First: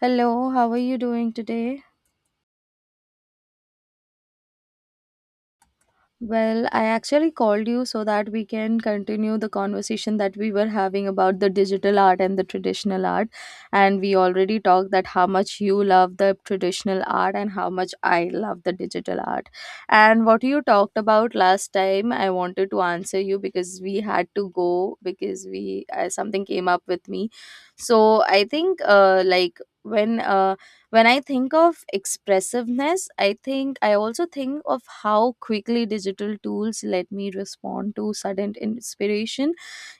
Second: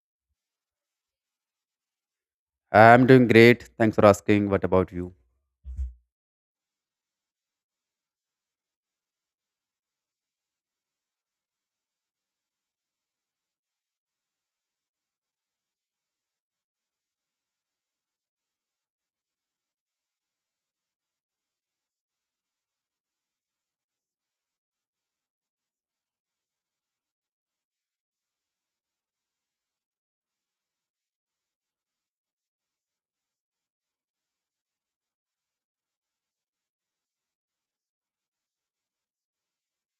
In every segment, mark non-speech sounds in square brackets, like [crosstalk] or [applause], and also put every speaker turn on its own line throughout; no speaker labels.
Hello, how are you doing today?
I'm doing great. Thanks for asking. What about you?
Well, I actually called you so that we can continue the conversation that we were having about the digital art and the traditional art. And we already talked that how much you love the traditional art and how much I love the digital art. And what you talked about last time, I wanted to answer you because we had to go because we something came up with me. So I think like when I think of expressiveness, I think I also think of how quickly digital tools let me respond to sudden inspiration.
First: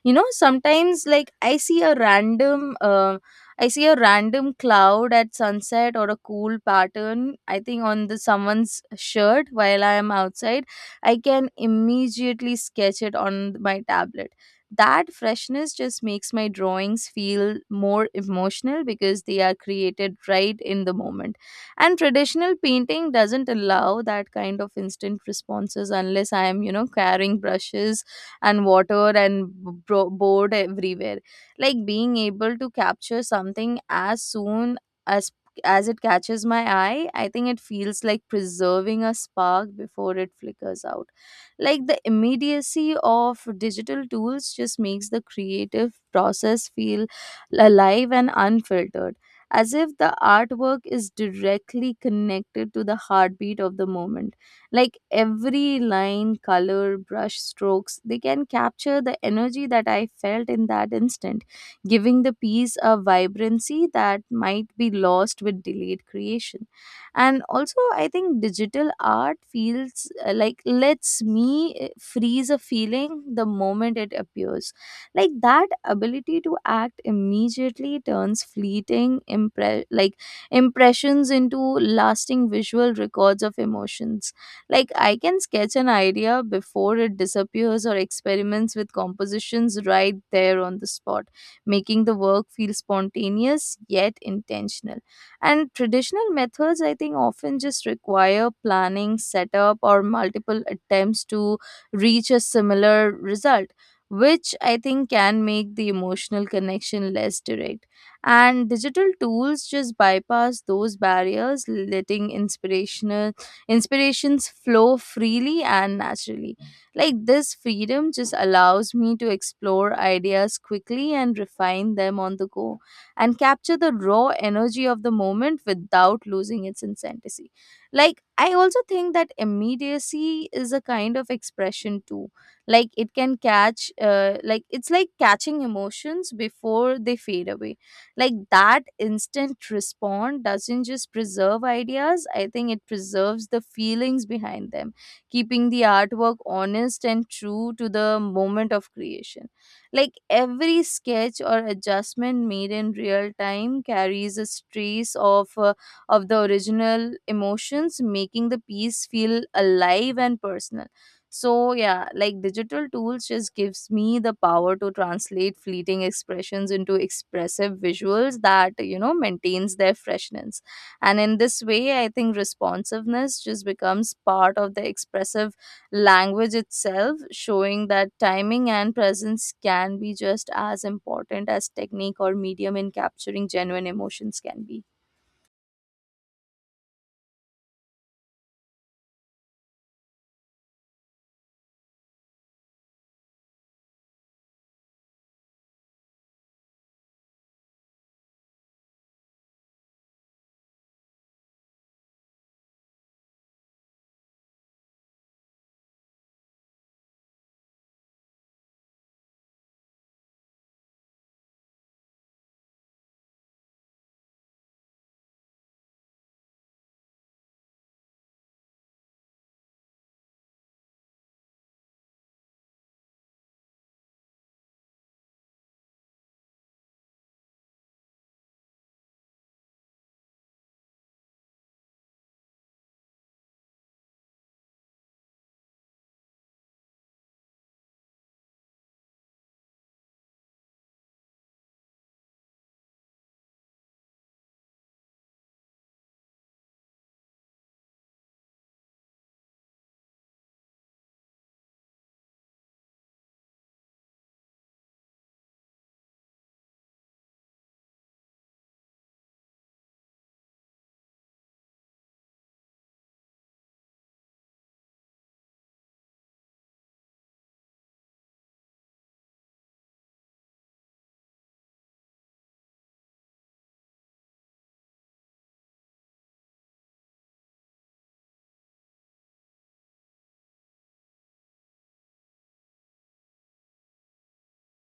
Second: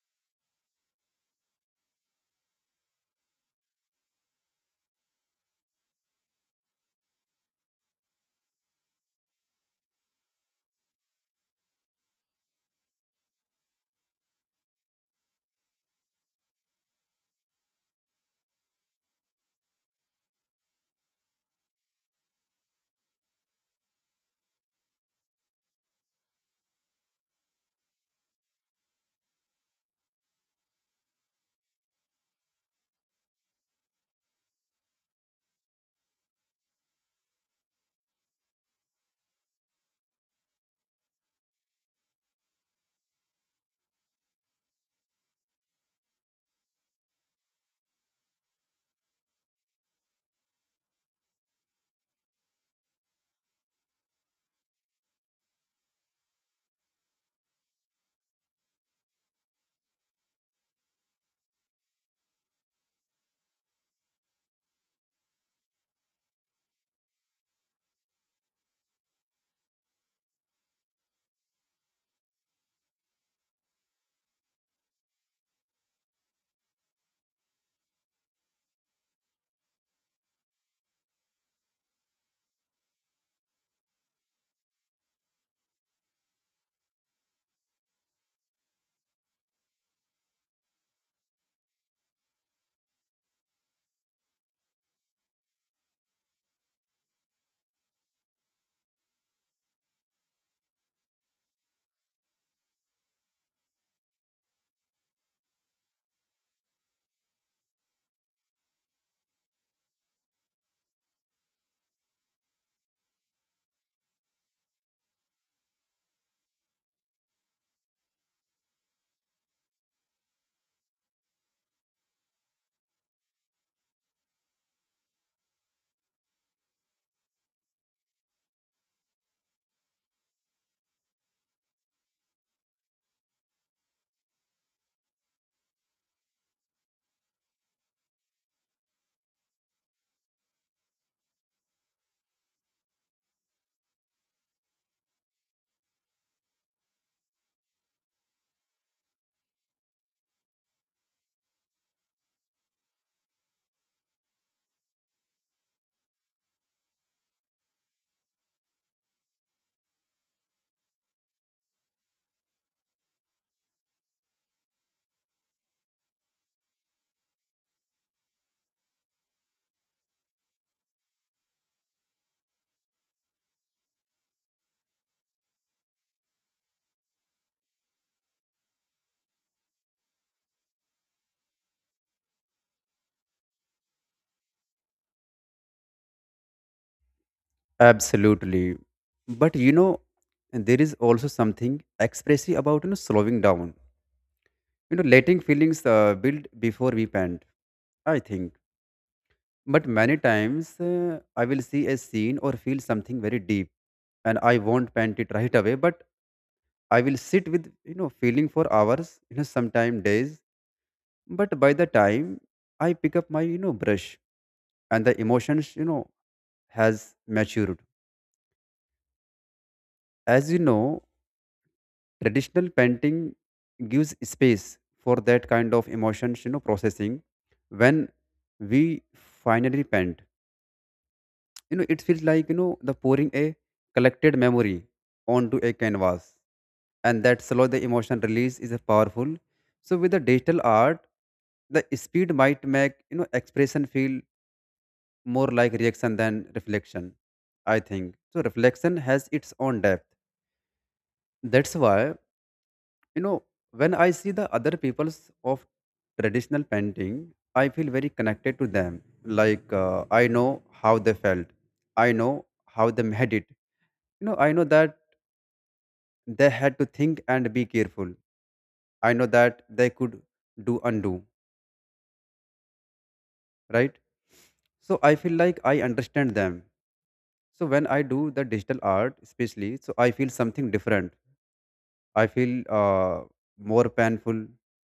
You know, sometimes like I see a random cloud at sunset or a cool pattern, I think on the someone's shirt while I am outside. I can immediately sketch it on my tablet. That freshness just makes my drawings feel more emotional because they are created right in the moment. And traditional painting doesn't allow that kind of instant responses unless I am, you know, carrying brushes and water and board everywhere. Like being able to capture something as soon as as it catches my eye, I think it feels like preserving a spark before it flickers out. Like the immediacy of digital tools just makes the creative process feel alive and unfiltered, as if the artwork is directly connected to the heartbeat of the moment. Like every line, color, brush strokes, they can capture the energy that I felt in that instant, giving the piece a vibrancy that might be lost with delayed creation. And also I think digital art feels like lets me freeze a feeling the moment it appears. Like that ability to act immediately turns fleeting impressions into lasting visual records of emotions. Like I can sketch an idea before it disappears or experiments with compositions right there on the spot, making the work feel spontaneous yet intentional. And traditional methods, I think, often just require planning, setup, or multiple attempts to reach a similar result, which I think can make the emotional connection less direct. And digital tools just bypass those barriers, letting inspirational inspirations flow freely and naturally. Like this freedom just allows me to explore ideas quickly and refine them on the go and capture the raw energy of the moment without losing its intensity. Like, I also think that immediacy is a kind of expression too. Like, it's like catching emotions before they fade away. Like, that instant response doesn't just preserve ideas, I think it preserves the feelings behind them, keeping the artwork honest and true to the moment of creation. Like every sketch or adjustment made in real time carries a trace of the original emotions, making the piece feel alive and personal. So yeah, like digital tools just gives me the power to translate fleeting expressions into expressive visuals that, you know, maintains their freshness. And in this way, I think responsiveness just becomes part of the expressive language itself, showing that timing and presence can be just as important as technique or medium in capturing genuine emotions can be.
Absolutely. But you know, there is also something expressive about slowing down. Letting feelings build before we pant, I think. But many times I will see a scene or feel something very deep, and I won't pant it right away. But I will sit with feeling for hours. You know, sometime days. But by the time I pick up my brush, and the emotions has matured. As you know, traditional painting gives space for that kind of emotions, you know, processing. When we finally paint, you know, it feels like, the pouring a collected memory onto a canvas. And that slow the emotion release is a powerful. So with the digital art, the speed might make, expression feel more like reaction than reflection, I think. So reflection has its own depth. That's why. You know, when I see the other peoples of traditional painting, I feel very connected to them. Like I know how they felt. I know how they had it. You know, I know that they had to think and be careful. I know that they could do undo, right? So I feel like I understand them. So when I do the digital art, especially, so I feel something different. I feel more painful,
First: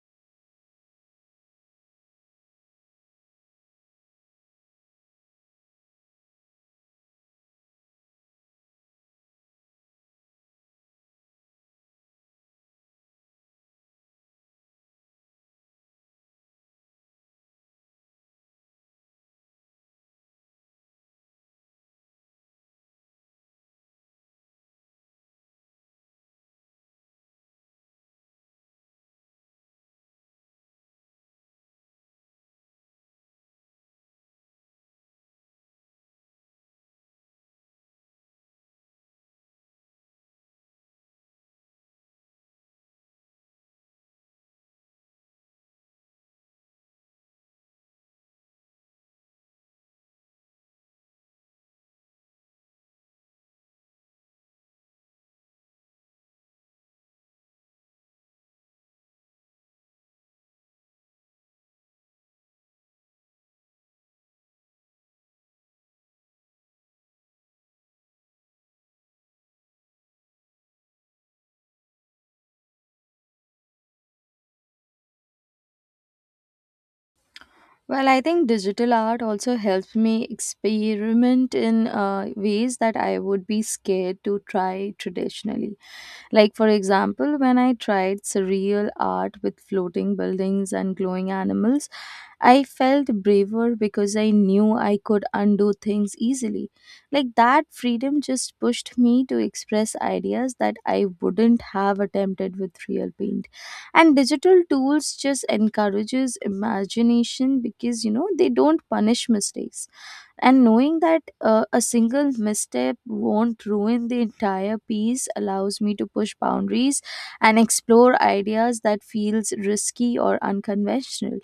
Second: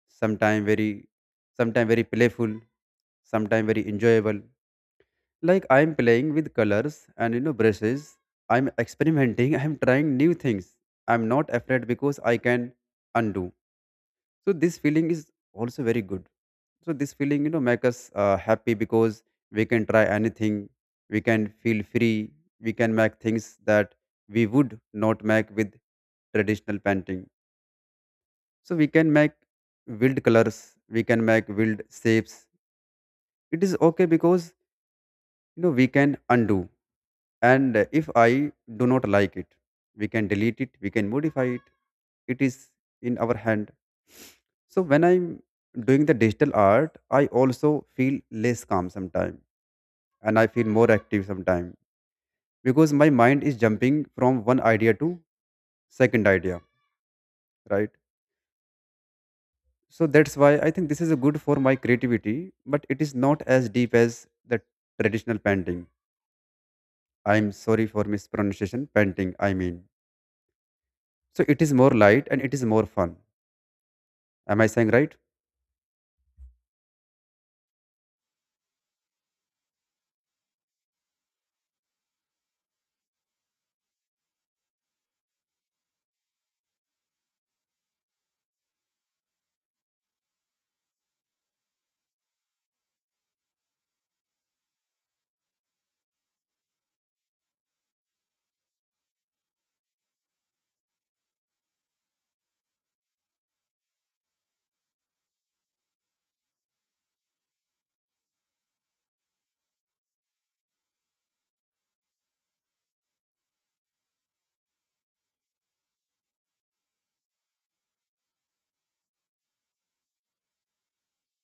sometime very, sometime very playful, sometime very enjoyable. Like I'm playing with colors and brushes. I'm experimenting. [laughs] I'm trying new things. I'm not afraid because I can undo. So this feeling is also very good. So this feeling make us happy because we can try anything. We can feel free. We can make things that we would not make with traditional painting, so we can make wild colors, we can make wild shapes. It is okay because you know we can undo, and if I do not like it, we can delete it, we can modify it, it is in our hand. So when I'm doing the digital art, I also feel less calm sometimes, and I feel more active sometimes, because my mind is jumping from one idea to second idea, right? So that's why I think this is a good for my creativity, but it is not as deep as the traditional painting. I'm sorry for mispronunciation, painting I mean. So it is more light and it is more fun. Am I saying right?
Well, I think digital art also helps me experiment in ways that I would be scared to try traditionally. Like, for example, when I tried surreal art with floating buildings and glowing animals, I felt braver because I knew I could undo things easily. Like that freedom just pushed me to express ideas that I wouldn't have attempted with real paint. And digital tools just encourages imagination because, you know, they don't punish mistakes. And knowing that a single misstep won't ruin the entire piece allows me to push boundaries and explore ideas that feels risky or unconventional.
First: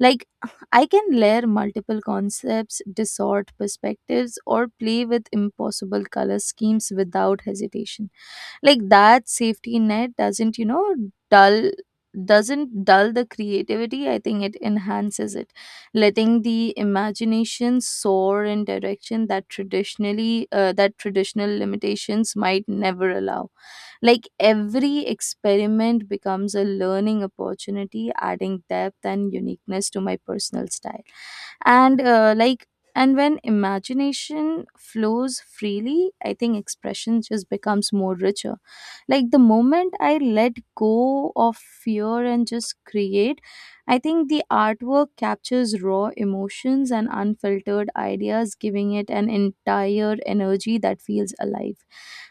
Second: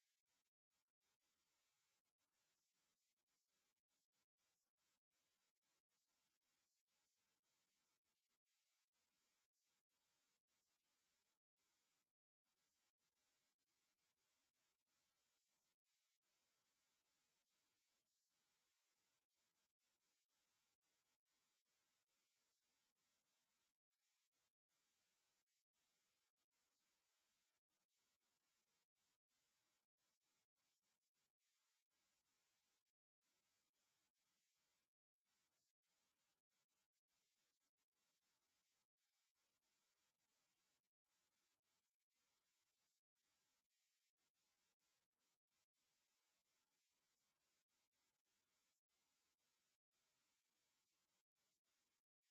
Like I can layer multiple concepts, distort perspectives, or play with impossible color schemes without hesitation. Like that safety net doesn't, you know, dull doesn't dull the creativity. I think it enhances it, letting the imagination soar in direction that traditional limitations might never allow. Like every experiment becomes a learning opportunity, adding depth and uniqueness to my personal style. And uh, like and when imagination flows freely, I think expression just becomes more richer. Like the moment I let go of fear and just create, I think the artwork captures raw emotions and unfiltered ideas, giving it an entire energy that feels alive.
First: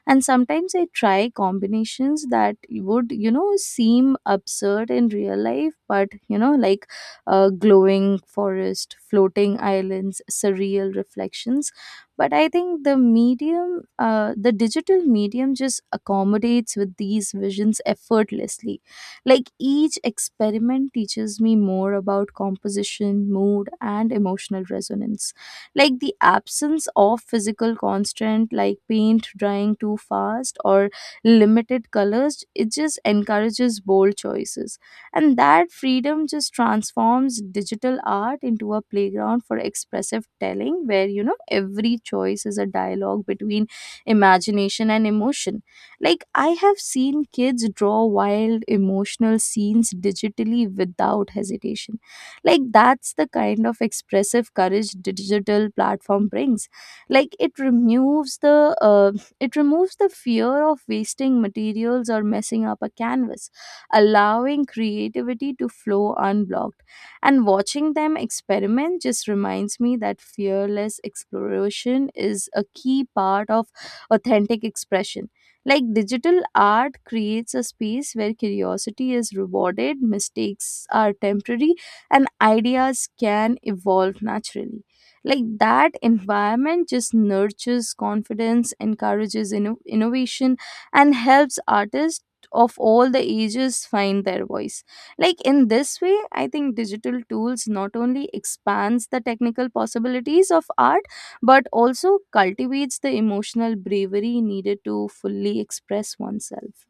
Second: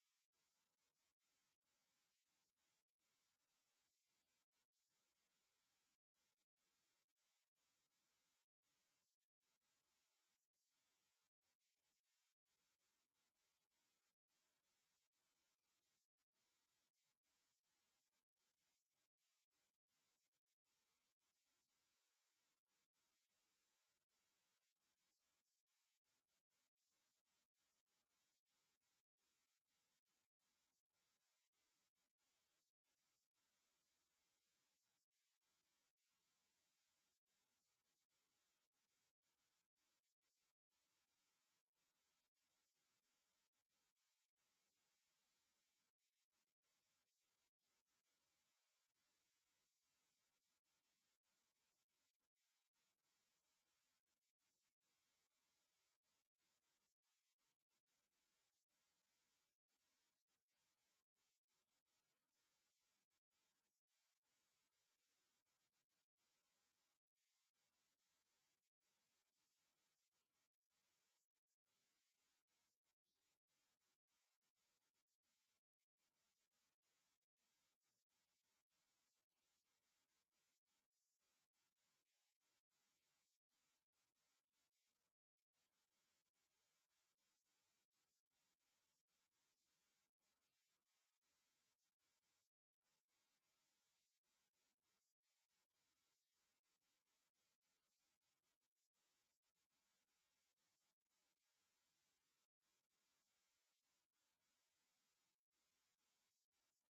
And sometimes I try combinations that would, you know, seem absurd in real life, but you know, like, glowing forest, floating islands, surreal reflections. But I think the digital medium just accommodates with these visions effortlessly. Like each experiment teaches me more about composition, mood, and emotional resonance. Like the absence of physical constant, like paint drying too fast or limited colors, it just encourages bold choices. And that freedom just transforms digital art into a playground for expressive telling, where, you know, every choice is a dialogue between imagination and emotion. Like I have seen kids draw wild emotional scenes digitally without hesitation. Like that's the kind of expressive courage digital platform brings. Like it removes the fear of wasting materials or messing up a canvas, allowing creativity to flow unblocked. And watching them experiment just reminds me that fearless exploration is a key part of authentic expression. Like digital art creates a space where curiosity is rewarded, mistakes are temporary, and ideas can evolve naturally. Like that environment just nurtures confidence, encourages innovation, and helps artists of all the ages find their voice. Like in this way, I think digital tools not only expands the technical possibilities of art but also cultivates the emotional bravery needed to fully express oneself.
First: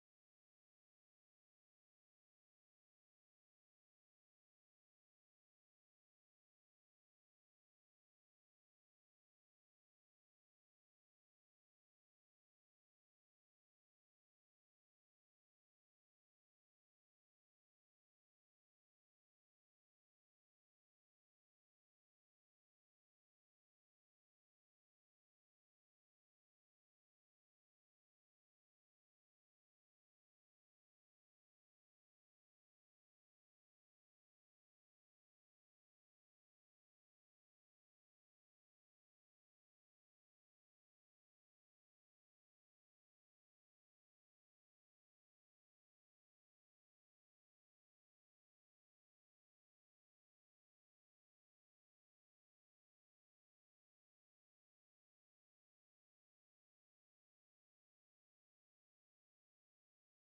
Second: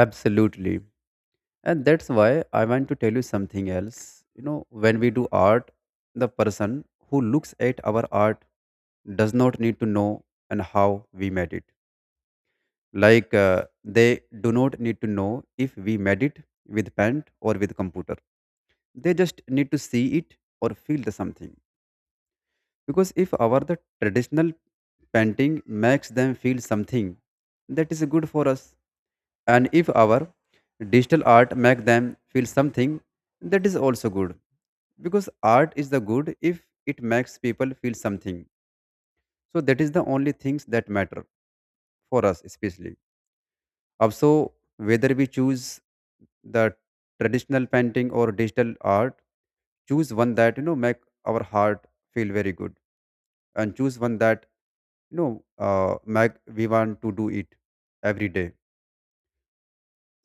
Absolutely. And that's why I want to tell you something else. You know, when we do art, the person who looks at our art does not need to know and how we made it. Like they do not need to know if we made it with paint or with computer. They just need to see it or feel the something. Because if our the traditional painting makes them feel something, that is good for us. And if our digital art make them feel something, that is also good. Because art is the good if it makes people feel something. So that is the only things that matter for us especially. Also, whether we choose the traditional painting or digital art, choose one that you know make our heart feel very good. And choose one that make we want to do it every day.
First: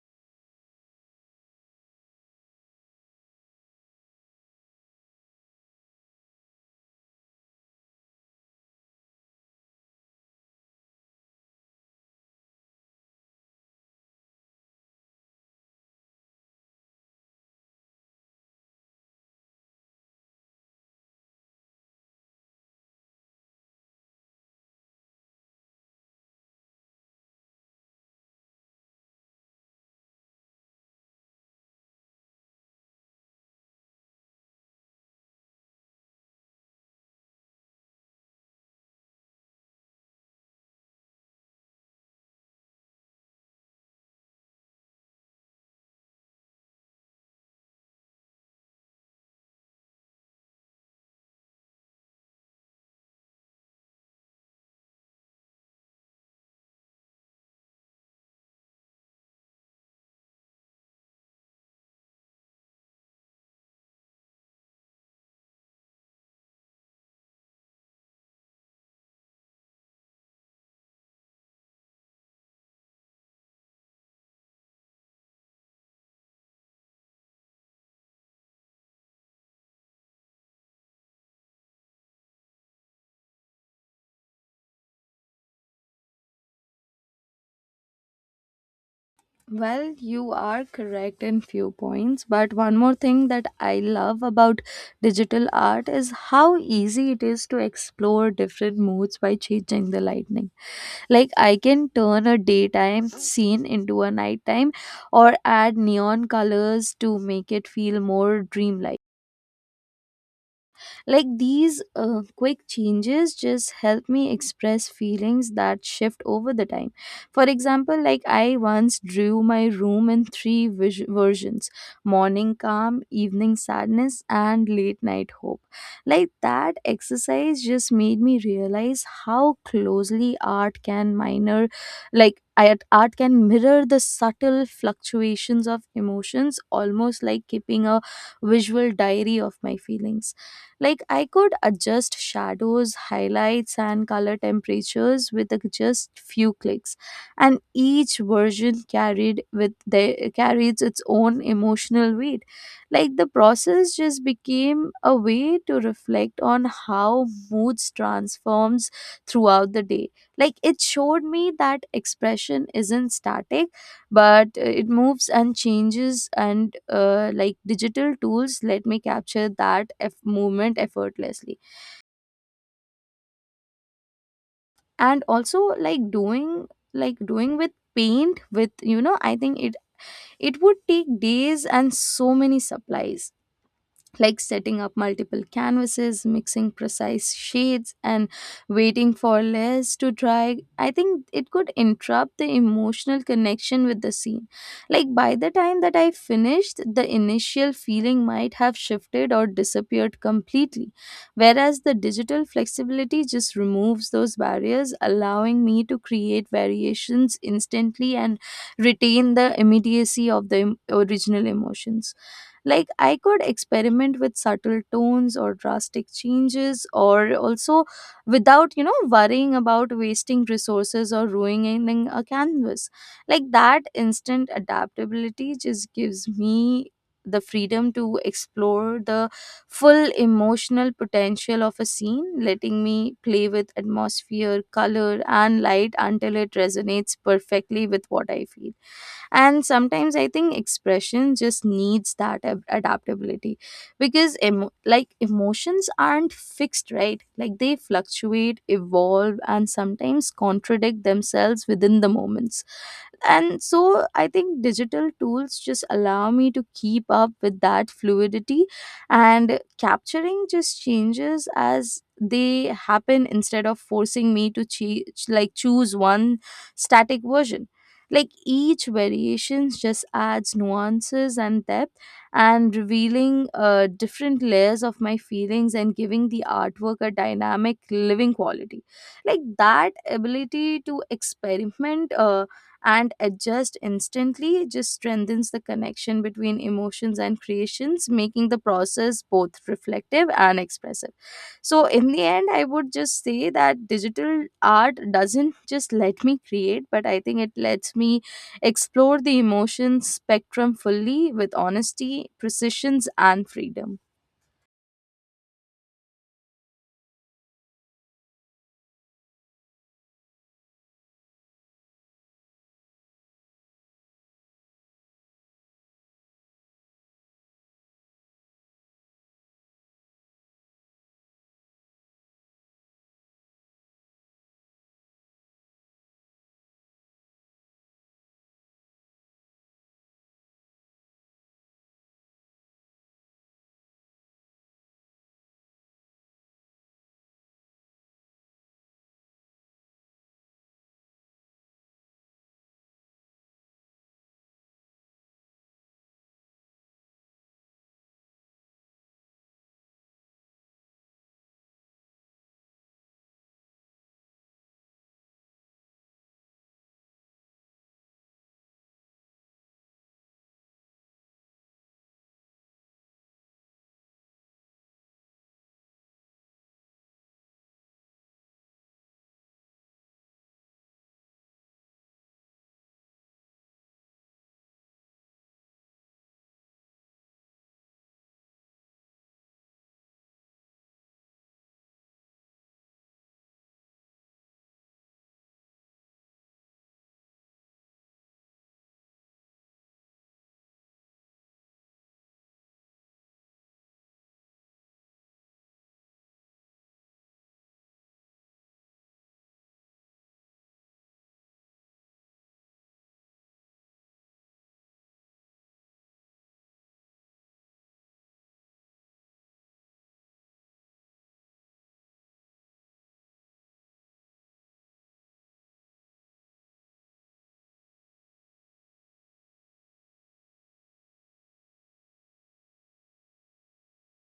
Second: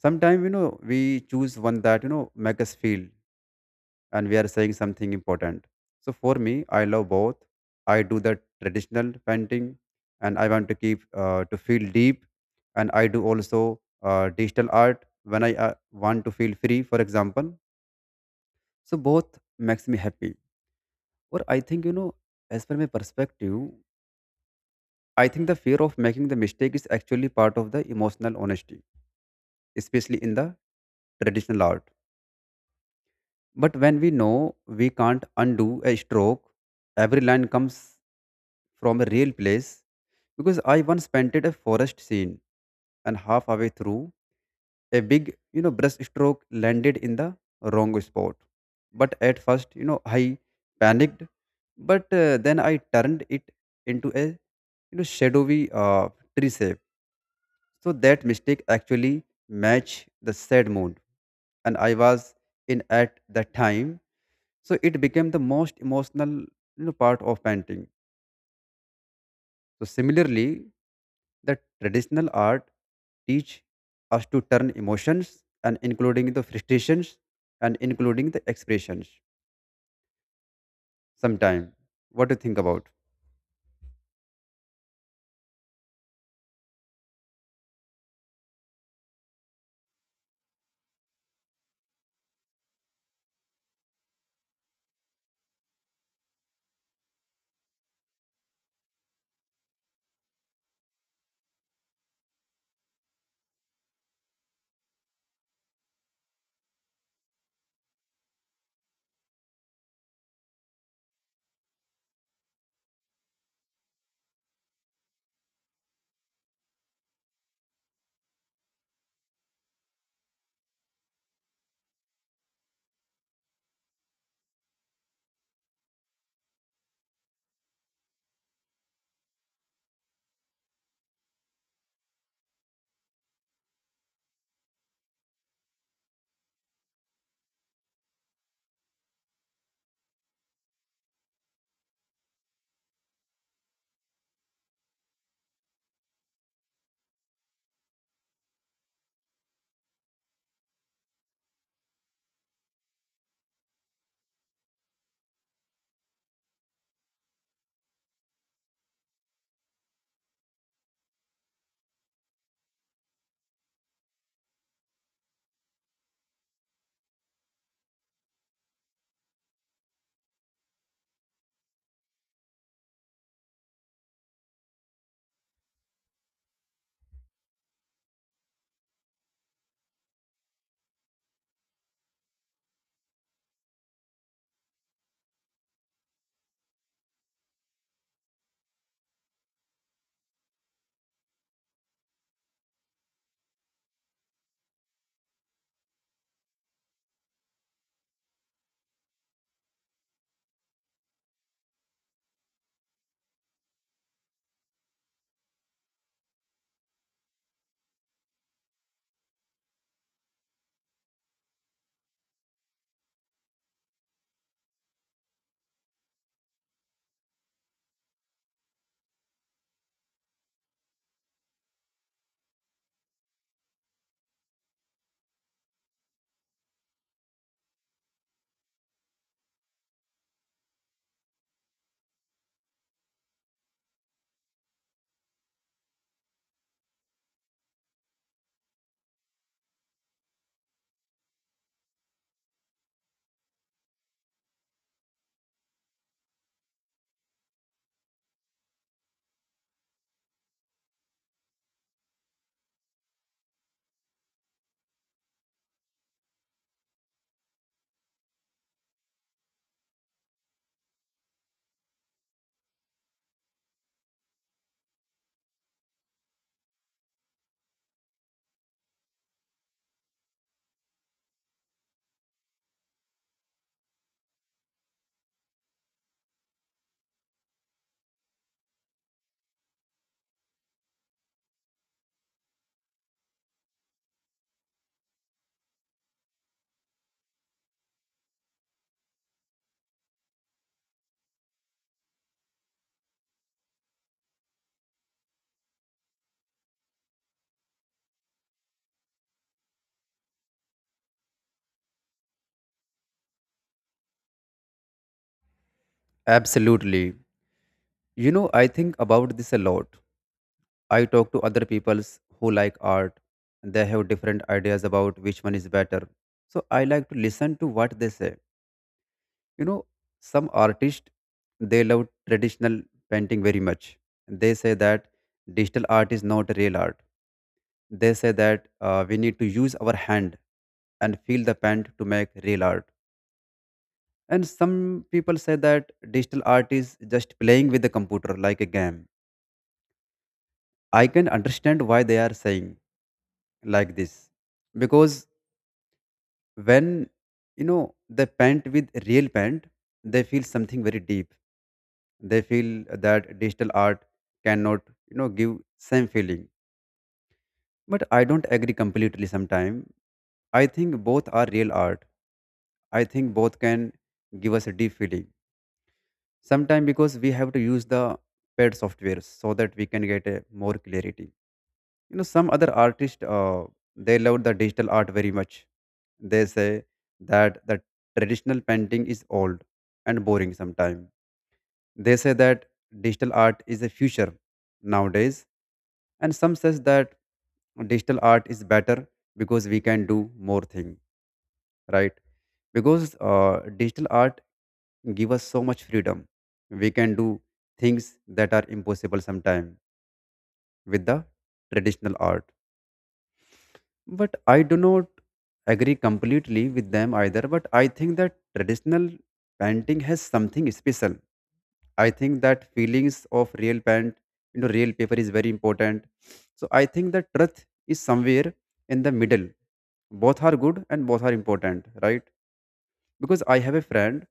Sometimes you know we choose one that you know make us feel and we are saying something important. So for me I love both. I do the traditional painting and I want to keep to feel deep. And I do also digital art when I want to feel free, for example. So both makes me happy. Or I think you know, as per my perspective, I think the fear of making the mistake is actually part of the emotional honesty, especially in the traditional art. But when we know we can't undo a stroke, every line comes from a real place. Because I once painted a forest scene, and halfway through a big, you know, brush stroke landed in the wrong spot. But at first, you know, I panicked, but then I turned it into a shadowy tree shape. So that mistake actually matched the sad mood, and I was in at that time. So it became the most emotional, you know, part of painting. So similarly, the traditional art teach us to turn emotions and including the frustrations and including the expressions sometime. What do you think about?
Well, you are correct in few points, but one more thing that I love about digital art is how easy it is to explore different moods by changing the lighting. Like I can turn a daytime scene into a nighttime or add neon colors to make it feel more dreamlike. Like these quick changes just help me express feelings that shift over the time. For example, like I once drew my room in three versions: morning calm, evening sadness, and late night hope. Like that exercise just made me realize how closely art can mirror the subtle fluctuations of emotions, almost like keeping a visual diary of my feelings. Like I could adjust shadows, highlights, and color temperatures with a just few clicks, and each version carried with the carries its own emotional weight. Like the process just became a way to reflect on how moods transforms throughout the day. Like it showed me that expression isn't static, but it moves and changes. And digital tools let me capture that movement effortlessly. And also, like doing with paint with, you know, I think it would take days and so many supplies. Like setting up multiple canvases, mixing precise shades, and waiting for layers to dry, I think it could interrupt the emotional connection with the scene. Like by the time that I finished, the initial feeling might have shifted or disappeared completely. Whereas the digital flexibility just removes those barriers, allowing me to create variations instantly and retain the immediacy of the original emotions. Like I could experiment with subtle tones or drastic changes, or also, without, you know, worrying about wasting resources or ruining a canvas. Like that instant adaptability just gives me the freedom to explore the full emotional potential of a scene, letting me play with atmosphere, color, and light until it resonates perfectly with what I feel. And sometimes I think expression just needs that adaptability, because emotions aren't fixed, right? Like they fluctuate, evolve, and sometimes contradict themselves within the moments. And so I think digital tools just allow me to keep up with that fluidity, and capturing just changes as they happen instead of forcing me to choose one static version. Like each variation just adds nuances and depth, and revealing different layers of my feelings and giving the artwork a dynamic living quality. Like that ability to experiment and adjust instantly just strengthens the connection between emotions and creations, making the process both reflective and expressive. So, in the end, I would just say that digital art doesn't just let me create, but I think it lets me explore the emotions spectrum fully with honesty, precisions, and freedom.
Absolutely. You know, I think about this a lot. I talk to other peoples who like art, and they have different ideas about which one is better. So I like to listen to what they say. You know, some artists they love traditional painting very much. They say that digital art is not real art. They say that we need to use our hand and feel the paint to make real art. And some people say that digital art is just playing with the computer like a game. I can understand why they are saying like this, because when you know they paint with real paint, they feel something very deep. They feel that digital art cannot, you know, give same feeling. But I don't agree completely. Sometime I think both are real art. I think both can give us a deep feeling. Sometimes because we have to use the paid software so that we can get a more clarity. You know, some other artists they love the digital art very much. They say that the traditional painting is old and boring sometimes. They say that digital art is a future nowadays, and some says that digital art is better because we can do more thing, right? Because digital art give us so much freedom. We can do things that are impossible sometime with the traditional art. But I do not agree completely with them either, but I think that traditional painting has something special. I think that feelings of real paint, you know, real paper is very important. So I think that truth is somewhere in the middle. Both are good and both are important, right? Because I have a friend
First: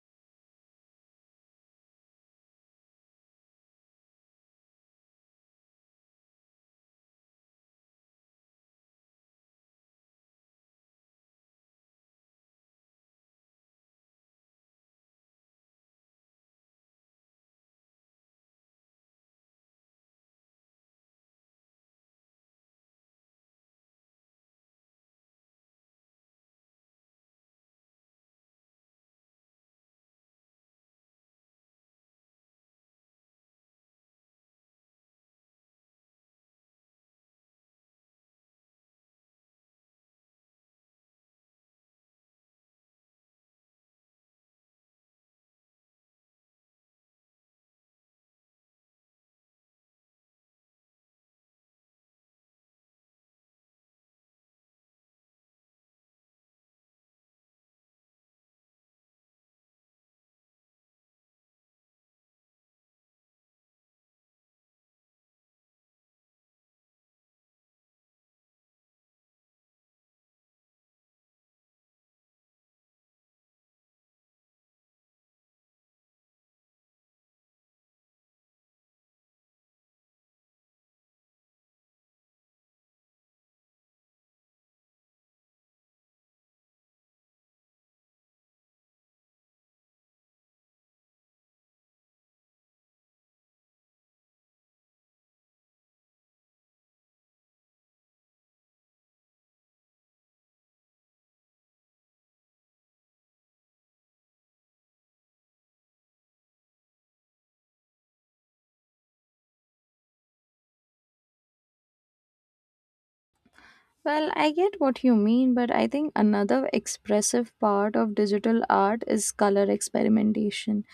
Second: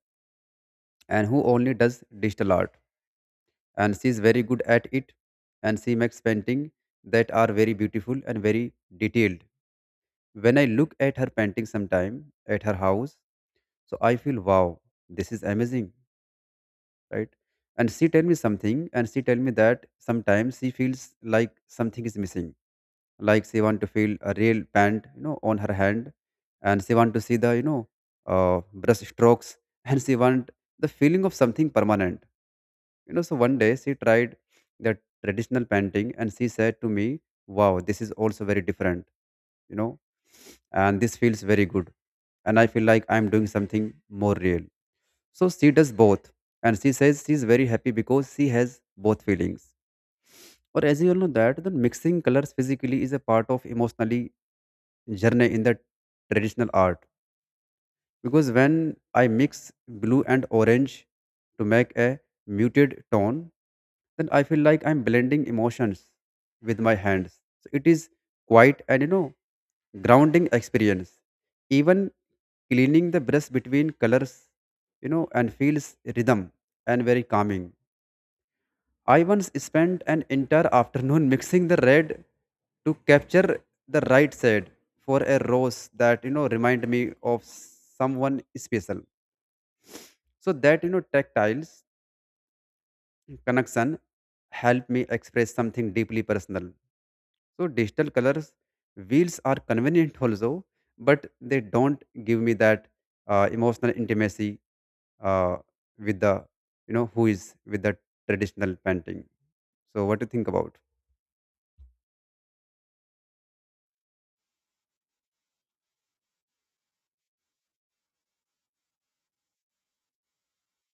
and who only does digital art, and she is very good at it, and she makes painting that are very beautiful and very detailed. When I look at her painting sometime at her house, so I feel wow, this is amazing, right? And she tell me something, and she tell me that sometimes she feels like something is missing. Like she want to feel a real paint, you know, on her hand, and she want to see the, you know, brush strokes [laughs] and she want the feeling of something permanent. You know, so one day she tried that traditional painting and she said to me, wow, this is also very different, you know, and this feels very good. And I feel like I'm doing something more real. So she does both. And she says she's very happy because she has both feelings. Or as you all know that the mixing colors physically is a part of emotionally journey in the traditional art. Because when I mix blue and orange to make a muted tone, then I feel like I'm blending emotions with my hands. So it is quite an, you know, grounding experience. Even cleaning the brush between colors, you know, and feels rhythm and very calming. I once spent an entire afternoon [laughs] mixing the red to capture the right side for a rose that you know remind me of someone special. So that you know tactiles connection help me express something deeply personal. So digital colors wheels are convenient also, but they don't give me that emotional intimacy uh, with the you know who is with the traditional painting. So what do you think about?
Well, I get what you mean, but I think another expressive part of digital art is color experimentation.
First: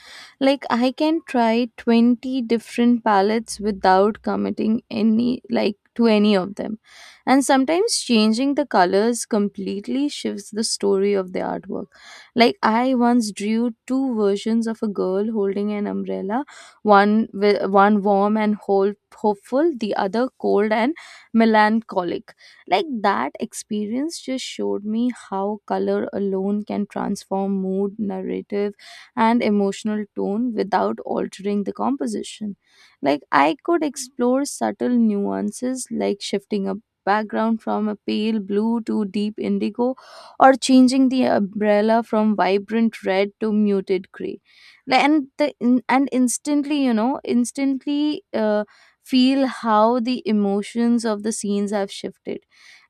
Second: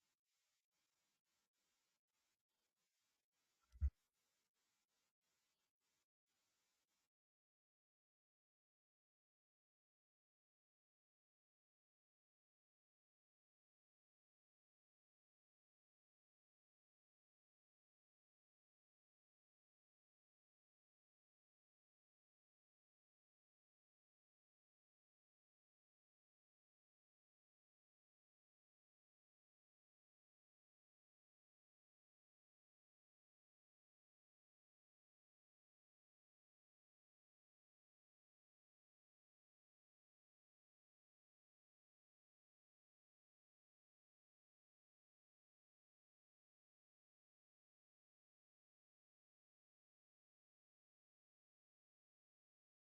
Like, I can try 20 different palettes without committing any, like, to any of them. And sometimes changing the colors completely shifts the story of the artwork. Like, I once drew two versions of a girl holding an umbrella, one, one warm and whole, hopeful, the other cold and melancholic. Like that experience just showed me how color alone can transform mood, narrative, and emotional tone without altering the composition. Like I could explore subtle nuances like shifting a background from a pale blue to deep indigo, or changing the umbrella from vibrant red to muted gray. Like, and instantly, instantly, feel how the emotions of the scenes have shifted.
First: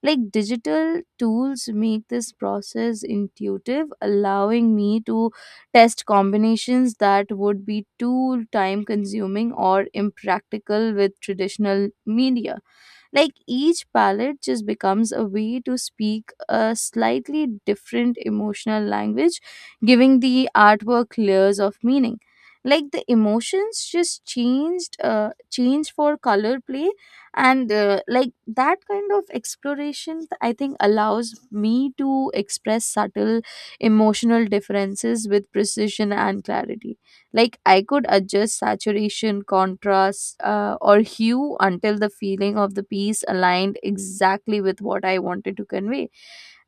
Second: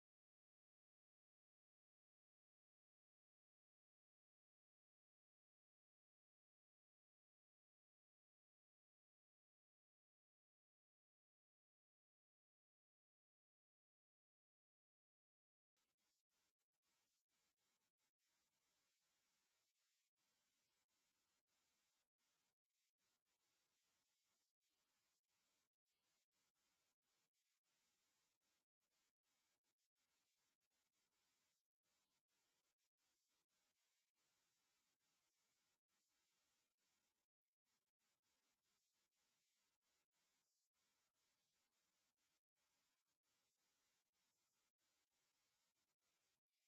Like digital tools make this process intuitive, allowing me to test combinations that would be too time consuming or impractical with traditional media. Like each palette just becomes a way to speak a slightly different emotional language, giving the artwork layers of meaning. Like the emotions just changed, changed for color play, and like that kind of exploration, I think allows me to express subtle emotional differences with precision and clarity. Like I could adjust saturation, contrast, or hue until the feeling of the piece aligned exactly with what I wanted to convey.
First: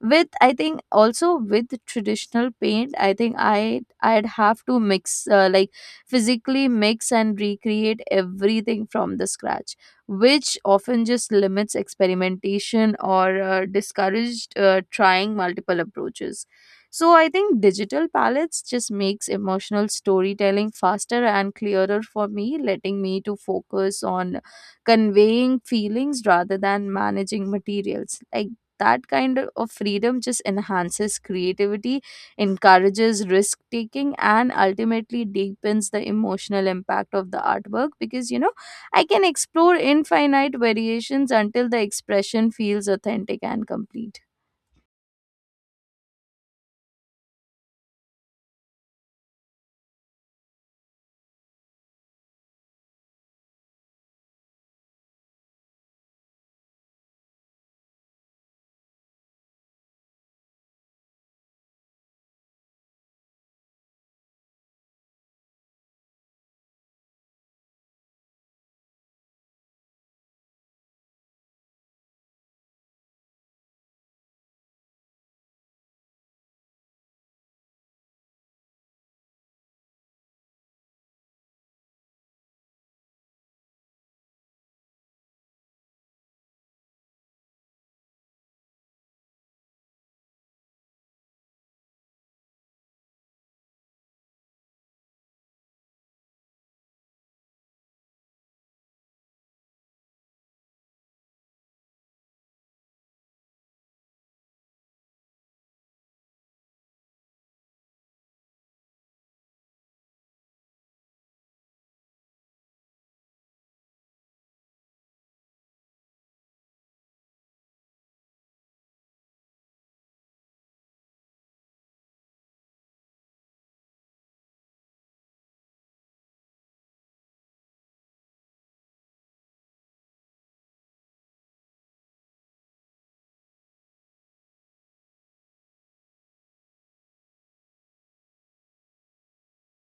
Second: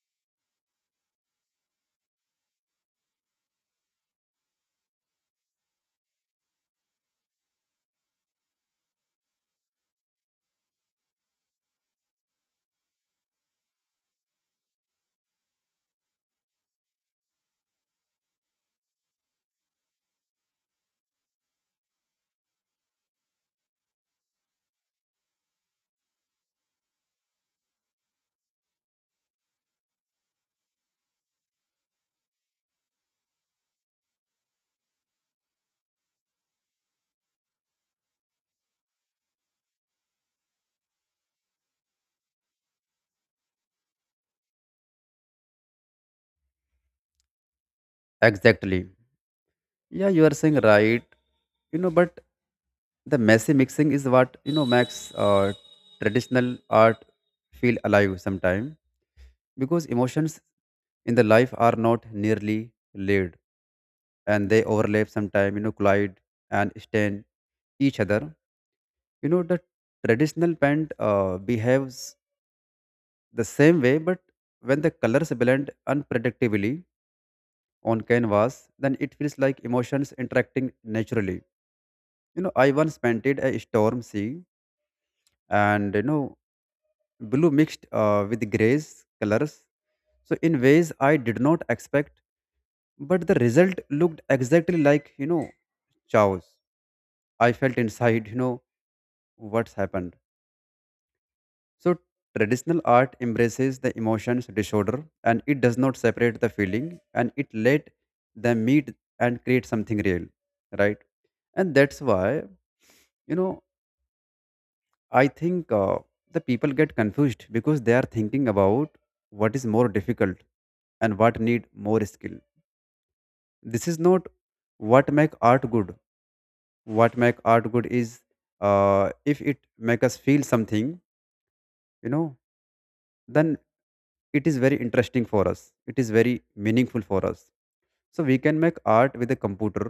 With I think also with traditional paint, I think I'd have to mix like physically mix and recreate everything from the scratch, which often just limits experimentation or discouraged trying multiple approaches. So I think digital palettes just makes emotional storytelling faster and clearer for me, letting me to focus on conveying feelings rather than managing materials. Like that kind of freedom just enhances creativity, encourages risk taking, and ultimately deepens the emotional impact of the artwork, because I can explore infinite variations until the expression feels authentic and complete.
Exactly. Yeah, you are saying right, you know. But the messy mixing is what you know makes uh, traditional art feel alive sometimes. Because emotions in the life are not nearly laid, and they overlap sometime, you know, collide and stain each other. You know, the traditional paint behaves the same way. But when the colors blend unpredictably on canvas, then it feels like emotions interacting naturally. You know, I once painted a storm sea, and you know blue mixed with grays colors, so in ways I did not expect, but the result looked exactly like, you know, chaos I felt inside, you know. What's happened? So traditional art embraces the emotions disorder, and it does not separate the feeling, and it let them meet and create something real, right? And that's why, you know, I think the people get confused because they are thinking about what is more difficult and what need more skill. This is not what make art good. What make art good is if it make us feel something, you know. Then it is very interesting for us, it is very meaningful for us. So we can make art with a computer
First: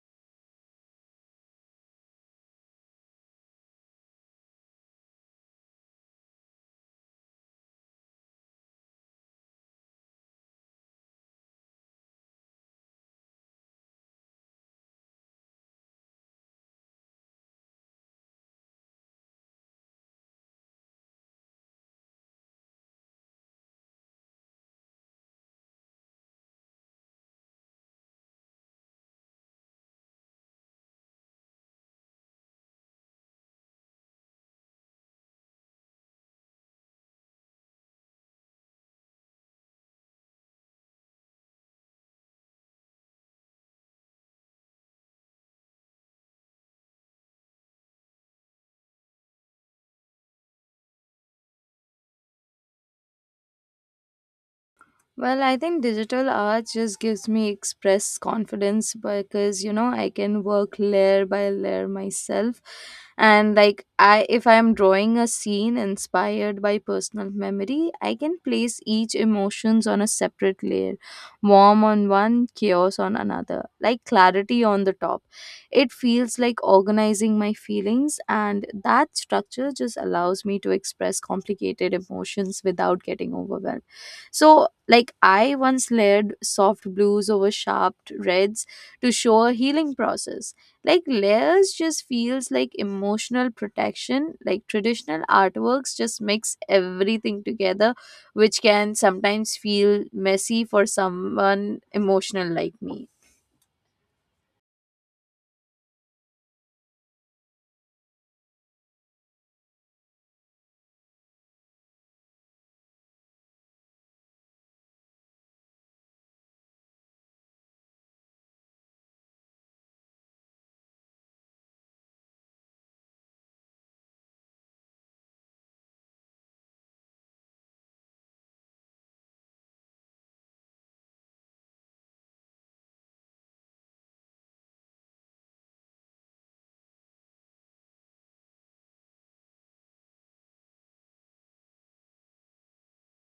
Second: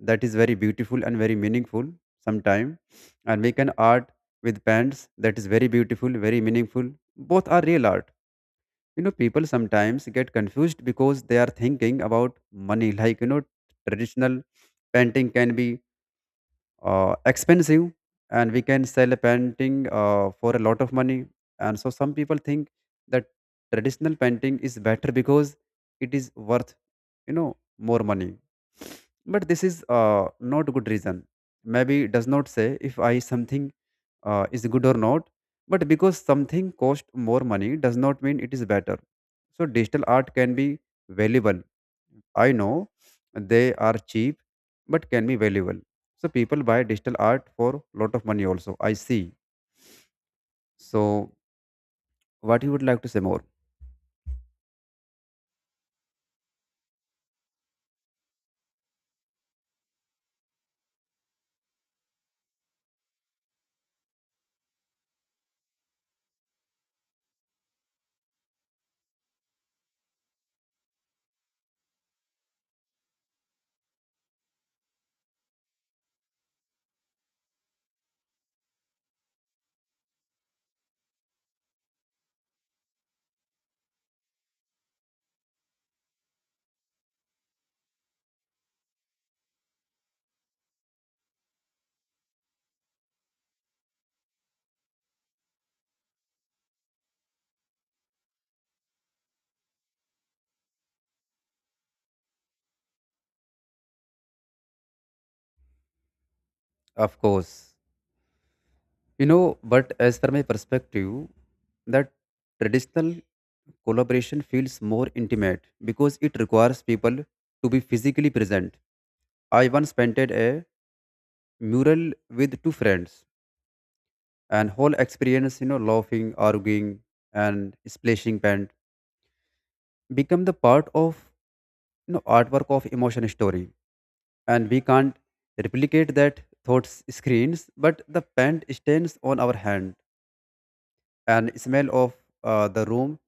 that is very beautiful and very meaningful sometime. And we can art with pens that is very beautiful very meaningful. Both are real art. You know, people sometimes get confused because they are thinking about money [laughs] like you know traditional painting can be expensive, and we can sell a painting for a lot of money. And so some people think that traditional painting is better because it is worth, you know, more money. But this is not good reason. Maybe it does not say if I something is good or not. But because something costs more money does not mean it is better. So digital art can be valuable. I know they are cheap, but can be valuable. So people buy digital art for lot of money also, I see. So what you would like to say more?
Well, I think digital art just gives me express confidence, because I can work layer by layer myself, and like I, if I am drawing a scene inspired by personal memory, I can place each emotions on a separate layer, warm on one, chaos on another, like clarity on the top. It feels like organizing my feelings, and that structure just allows me to express complicated emotions without getting overwhelmed. So, like, I once layered soft blues over sharp reds to show a healing process. Like, layers just feels like emotional protection. Like, traditional artworks just mix everything together, which can sometimes feel messy for someone emotional like me.
Of course. You know, but as per my perspective, that traditional collaboration feels more intimate because it requires people to be physically present. I once painted a mural with two friends, and whole experience, you know, laughing, arguing and splashing paint become the part of, you know, artwork of emotion story. And we can't replicate that thoughts screens, but the paint stains on our hand and smell of the room,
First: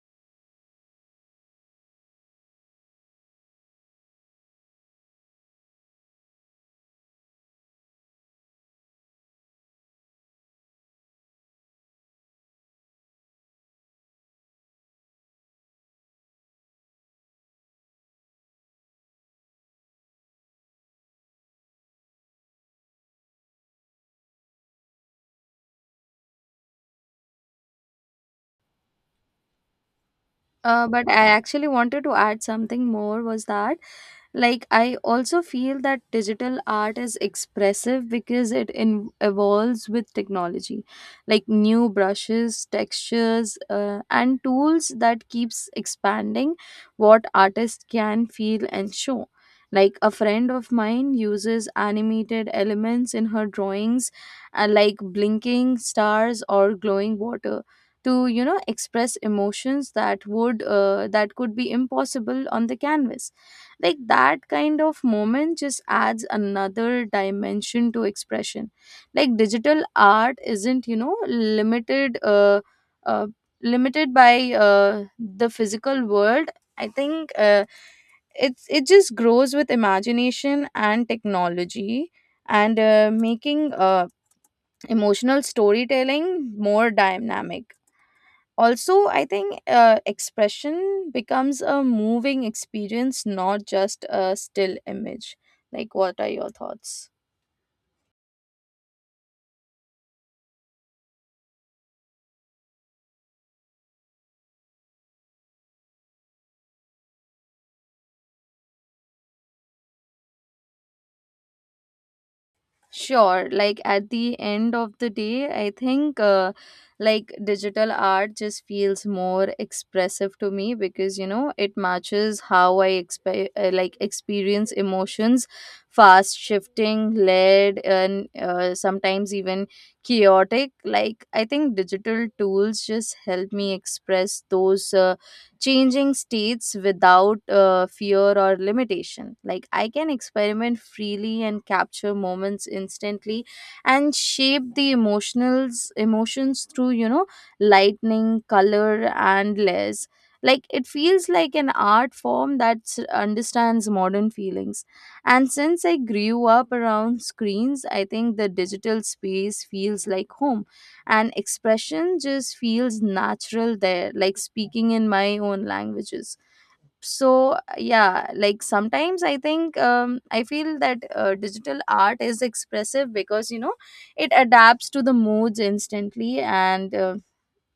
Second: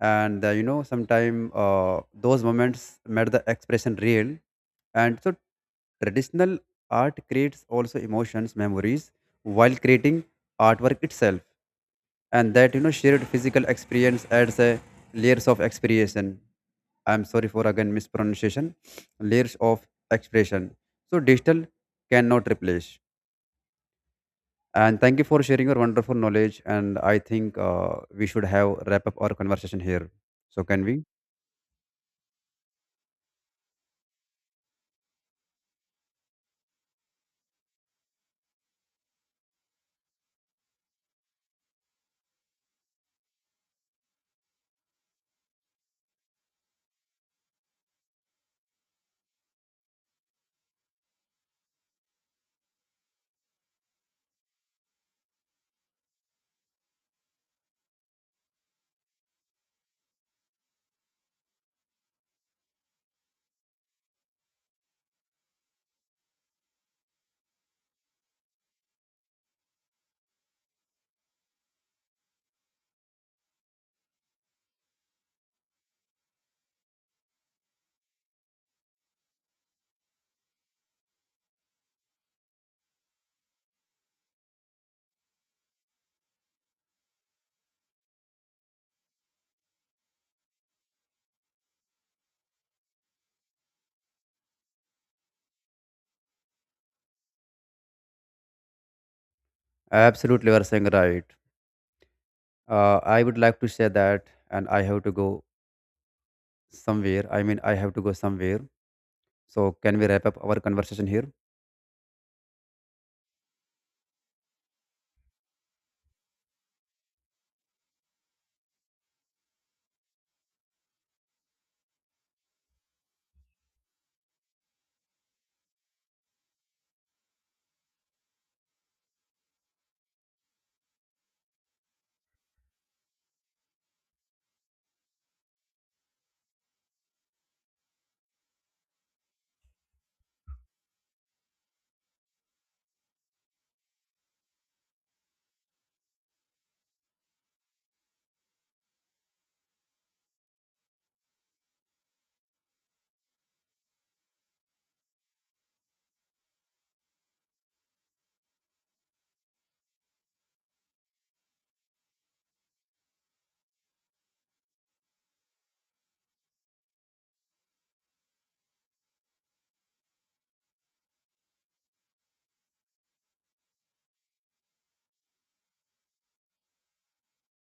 and you know sometime those moments made the expression real. And so traditional art creates also emotions memories while creating artwork itself. And that, you know, shared physical experience adds a layers of expression. I'm sorry for again mispronunciation. [sniffs] Layers of expression. So digital cannot replace. And thank you for sharing your wonderful knowledge. And I think we should have wrap up our conversation here. So can
Uh,
we?
but I actually wanted to add something more was that like I also feel that digital art is expressive because evolves with technology. Like new brushes textures and tools that keeps expanding what artists can feel and show. Like a friend of mine uses animated elements in her drawings, like blinking stars or glowing water, to express emotions that would that could be impossible on the canvas. Like that kind of moment just adds another dimension to expression. Like digital art isn't, uh limited by the physical world. I think it just grows with imagination and technology, and making emotional storytelling more dynamic. Also, I think expression becomes a moving experience, not just a still image. Like, what are your thoughts?
Absolutely, you are saying right. I would like to say that, and I have to go somewhere. I mean, I have to go somewhere. So can we wrap up our conversation here?
Sure. Like at the end of the day, I think like digital art just feels more expressive to me because it matches how I experience emotions, fast shifting, layered, and sometimes even chaotic. Like I think digital tools just help me express those. Changing states without fear or limitation. Like I can experiment freely and capture moments instantly and shape the emotionals emotions through, you know, lightning, color and layers. Like it feels like an art form that understands modern feelings. And since I grew up around screens, I think the digital space feels like home, and expression just feels natural there, like speaking in my own languages. So yeah, like sometimes I think, I feel that digital art is expressive because it adapts to the moods instantly, and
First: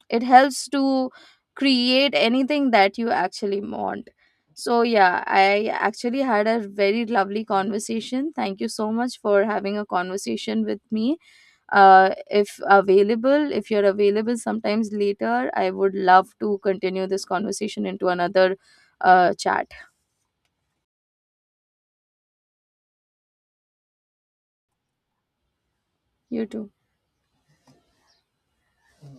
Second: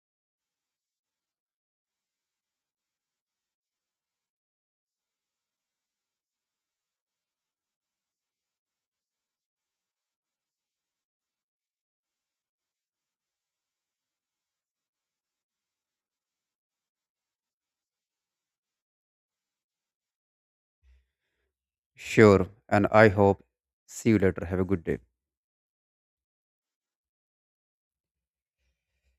it helps to create anything that you actually want. So yeah, I actually had a very lovely conversation. Thank you so much for having a conversation with me. If you're available sometimes later, I would love to continue this conversation into another chat.
Sure. And I hope see you later. Have a good day.
You too.